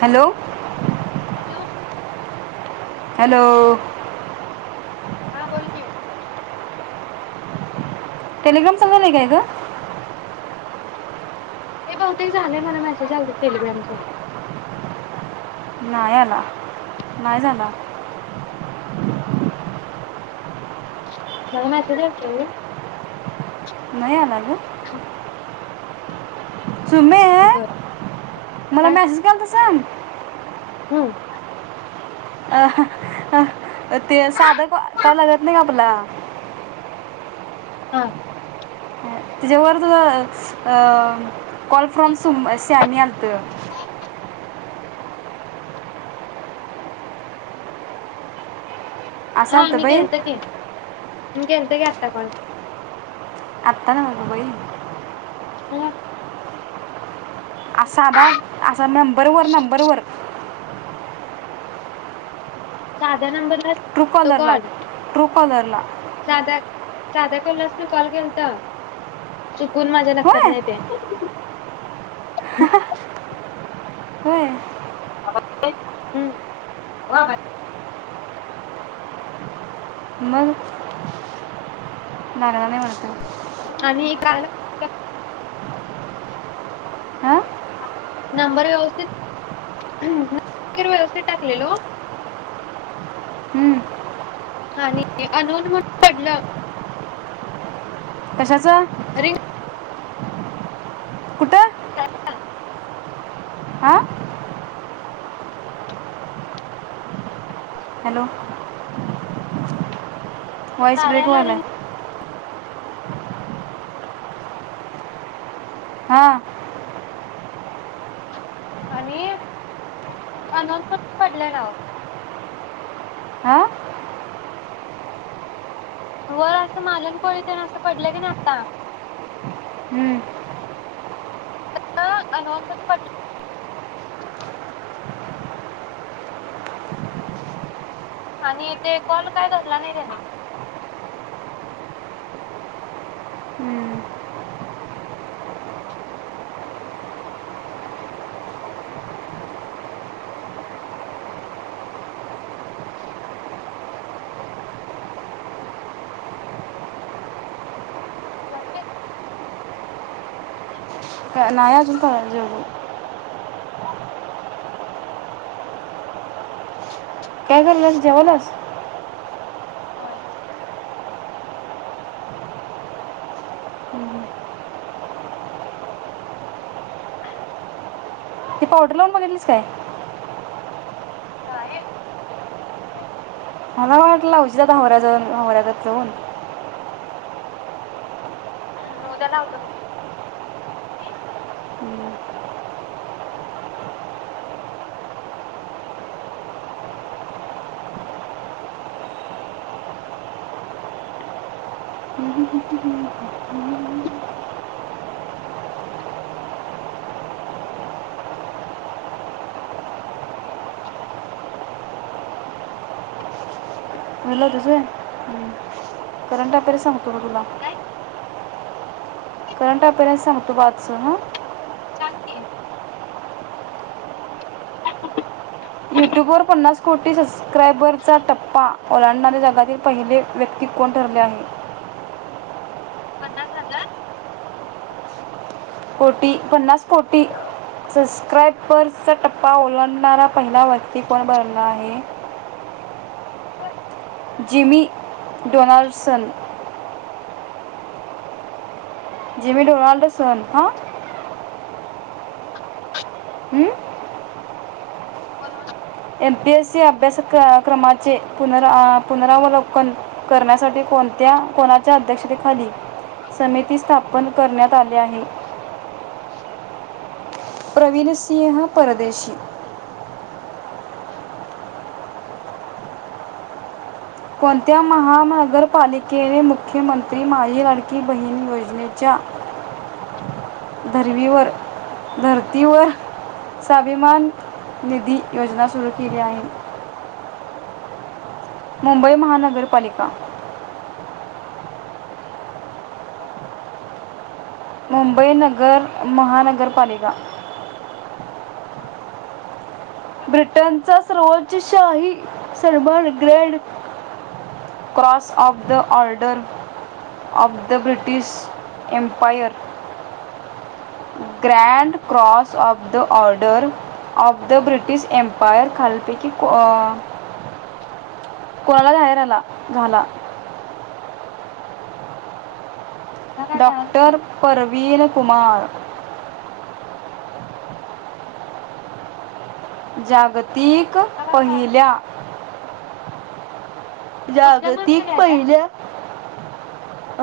Hello. Hello. Hello. हा बोलकी Telegram चालू झालंय काय का. [unintelligible] हे बहुते झालंय मला मेसेज आलत टेलिग्राम चा नाही आला नाही झाला. मला मेसेज आलता मा [unintelligible] नाही आल [unintelligible] ह् [unintelligible] सुमे बर मला काय मॅसेज कर. सांग [unintelligible] हम्म. आ हा आ. ते साधं कावं लागत नाही का आपला. हा. तच्यावर तुझ अ. कॉल फ्रॉम सुमस. शॅमि आलत [unintelligible] असं हा आलतं मी बाई केलत के. म केलतो की आत्ता कॉल अता न्हवं ग बाई हो. असाध असा नंबरवरर नंबरवरर. साध्या नंबर [unintelligible] ट्रूकॉलर ट्रूकॉलर साधा साध्या कल्यास मी कॉल केलता. चुकून माझ्या लक्षात होय नाहीेत. हम [unintelligible] होय. [unintelligible] हम्म [unintelligible] मग [unintelligible] नाही म्हणत आहे [inaudible] आणि काय? [inaudible] तर [inaudible] हां [unintelligible] नंबर व्यवस्थित नबर व्यवस्थित [inaudible] टाकलेलो. हम्म, आणि [inaudible] अननोन म्हणून पडलं. [inaudible] कशाच. अरे! ! [inaudible] कुठ? ह [unintelligible] हॅलो! ! [inaudible] वॉईस ब्रेक कार्याला व्हायलाय रिंग [inaudible] हा आणि [unintelligible] अनोनच पडले नाव. हां वर असं मालन कोळी तेना असं पडलं की, नाही आता हम्म, तसं अनोन पण पडलं आणि ते कॉल काय धरला नाही त्यांनी हम्म. [inaudible] जाऊदे [inaudible] नाही अजून [unintelligible] जेवले काय कराल्यास जेवाल्यास. हो ती पावडर [inaudible] लावून बघितलीस काय? नायी [unintelligible] मला वाटल लावशील आता हावऱ्या ज जाऊन हवऱ्यात जाऊन. ह उद्या लावतो ग [inaudible] [unintelligible] तुझ करंट अफेअर सांगत [unintelligible] दुला काय करंट अफेअर्स सांगतो बघ आजच. सांग की, [inaudible] यूट्यूबवर पन्नास कोटी सबस्क्रायबरचा टप्पा ओलांडणारे जगातील पहिले व्यक्ती कोण ठरले आहे? पन्नास हजार [inaudible] कोटी पन्नास कोटी सबस्क्राइबर्सचा टप्पा ओलाडणारा पहिला व्यक्ती कोण बनला आहे? ह Jimmy [inaudible] Donaldson [inaudible] Jimmy Donaldson हा [inaudible] हम्म कोण म एम पी एस सी अभ्यास क्रमाचे पुन पुनरावलोकन करण्यासाठी कोणत्या कोणाच्या अध्यक्षतेखाली? [inaudible] समिती स्थाप [inaudible] पण करण्यात [inaudible] आली आहे [unintelligible] ब [inaudible] प्रवीणसिंह परदेशी [inaudible] हम [inaudible] कोणत्या महानगरपालिकेने मुख्यमंत्री माजी लाडकी बहीण योजनेच्या [inaudible] धरवीवर धरतीवर स्वाभिमान निधी योजना सुरू केली आहे. मुंबई महानगरपालिका [unintelligible] मुंबई नगर महानगरपालिका [unintelligible] ब्रिटनचा सर्वोच्च शाही सरबन grand cross of the order of the British empire grand cross of the order of the British empire खालती की ये कुणाला बाहेर आला झाला. काय कळालं डॉक्टर नाही मला परवीन कुमार. [inaudible] जागत तीक कुठला काय कळालं पहिल्या कुठल्या जागतिक माणसं घ्यायल्यास पहिल्या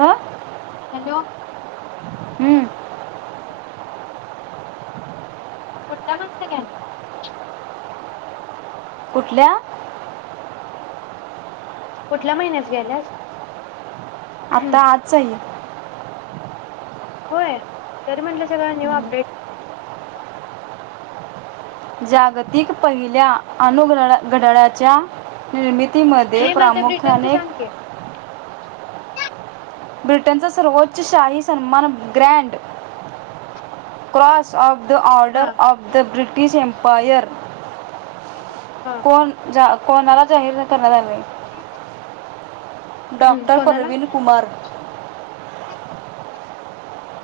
आं. हॅलो. हम्म. कुठला मासत घ्याल कुठल्या? कुठल्या महिन्यात ग्यालास. आता आज आहे. होय तरी म्हटलं सगळ न्यू अपडेट जागतिक पहिल्या अनु घडळ्याच्या निर्मती ती मध्ये नाही मला ते ब्रिटनच प्रामुख्याने सांग की [inaudible] ब्रिटनचा सर्वोच्च शाही सन्मान ग्रँड क्रॉस ऑफ द हा order of the ब्रिट British empire हा कोण कोणाला जाहीर करण्यात आले. डॉ कोणाला प्रवीण कुमार.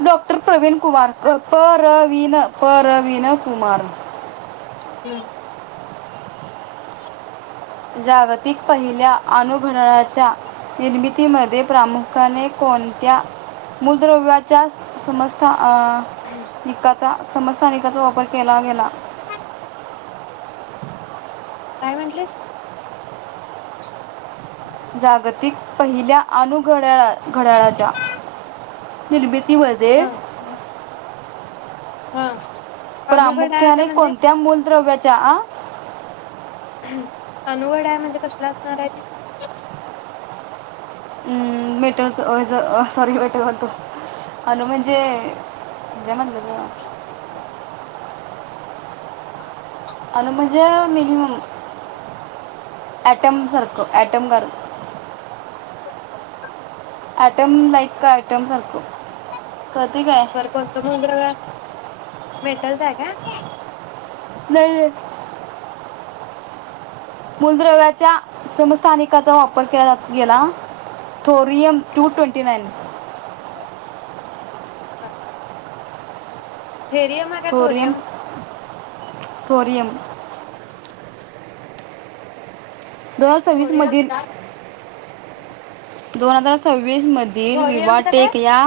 डॉक्ट प्रवीण कुमार पररवीण पररवीण कुमार. हम्म. जागतिक पहिल्या अनुभळाच्या निर्मितीमध्ये प्रामुख्याने कोणत्या मूलद्रव्याच्या समस्त अ निकत समस्थानिकाचा वापर केला गेला काय म्हटलीस जागतिक पहिल्या अनुघड्याळत घड्याळाच्या निर्मितीमध्ये हा हा अनुघड आहे प्रामुख्याने म्हणजे कोणत्या मूल द्रव्याच्या च अनुवड आहे म्हणजे कसला असणार आहे ते हम् मेटच सॉरी मेट म्हनतो अन म्हणजे जे म्हणलं. ते. हम् अनुमज मनीिमम ॲटम सारख ॲटम कर टम लाईक टम सारख सर कोंत मुंदर का मेटलचा ह का नाही. मूलद्रव्याच्या समस्थानिकाचा वापर केला गेला थोरियम टू ट्वेंटी नाइन हा थेरियम आहे का थोरियम तोरीयम दोन हजार सव्वीस मधील हम्म. दोन हजार सव्वीस वीज मधील विवा काय? टेक या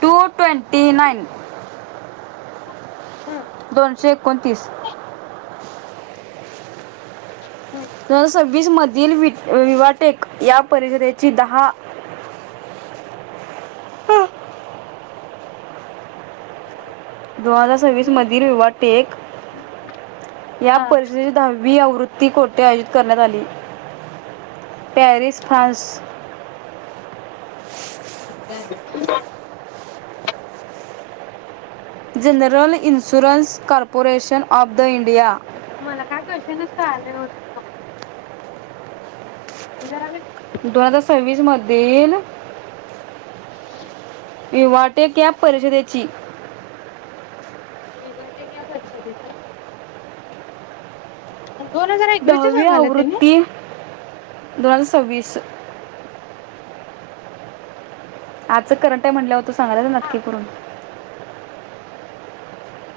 टू ट्वेंटी नाईन. हम्म. दोनशे एकोणतीस हम् दोन हजार सव्वीस मधील विवाटेक या परिषदेची दहा दोन हजार सव्वीस हम्म मधील रवाटेक या हा परिषदेची दहावी आवृत्ती ती कोटे आयोजित करण्यात आली. Paris France [inaudible] general insurance corporation of the India मला काय कशा न आले वर्ष जराम दोन हजार सव्वीस मधील ह विवाटे कॅप परिषदेची विभटेक या परिषदेते दोन हजार एकवीस दहावी सांगाला तनी आवृत्ती दोन हजार सव्वीस आच करंटय म्हटलं होत तू सांगला ना हा नाटककी करून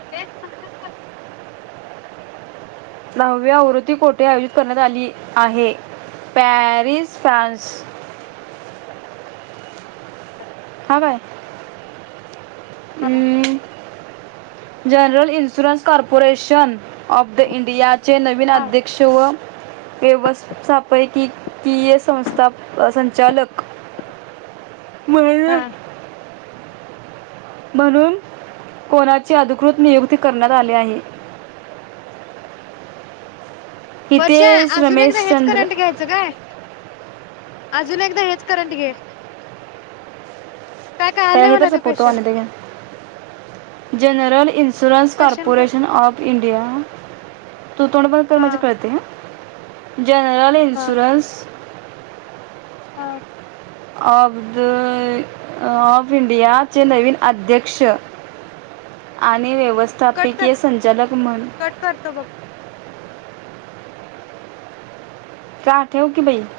तेच म्हणस तर दहाव्या आवृत्ती कोठे आयोजित करण्यात आली आहे पॅरिस फ्रान्स अ ह बाय हा general insurance corporation of the India चे नवीन हा अध्यक्ष व व्यवथापकीकीय संस्था संचालक वळ हा म्हणून कोणाची अधिकृत नियुक्ती करण्यात आली आहे वर्ष हितेश अजून एकदा हेच रमेशचंद्र करंट घ्यायचं काय अजून एकदा हेच कररंट घे काय कळालं प नाही हे तर मला ते क्वेश्चन. सपूतोवाने दे ग जनरल इन्शुर्स क्वेश्चन काय? कॉर्पोरेशन ऑफ इंडिया तू तोंडबण कर हा म्हणजे कळते ह जनरल हा इनशुरंस हा फ ऑफ इंडियाचे नवीन अध्यक्ष आणि कट कर. व्यवस्थापकीय संचालक म्ह कट करतो बघ. चठ हो क पई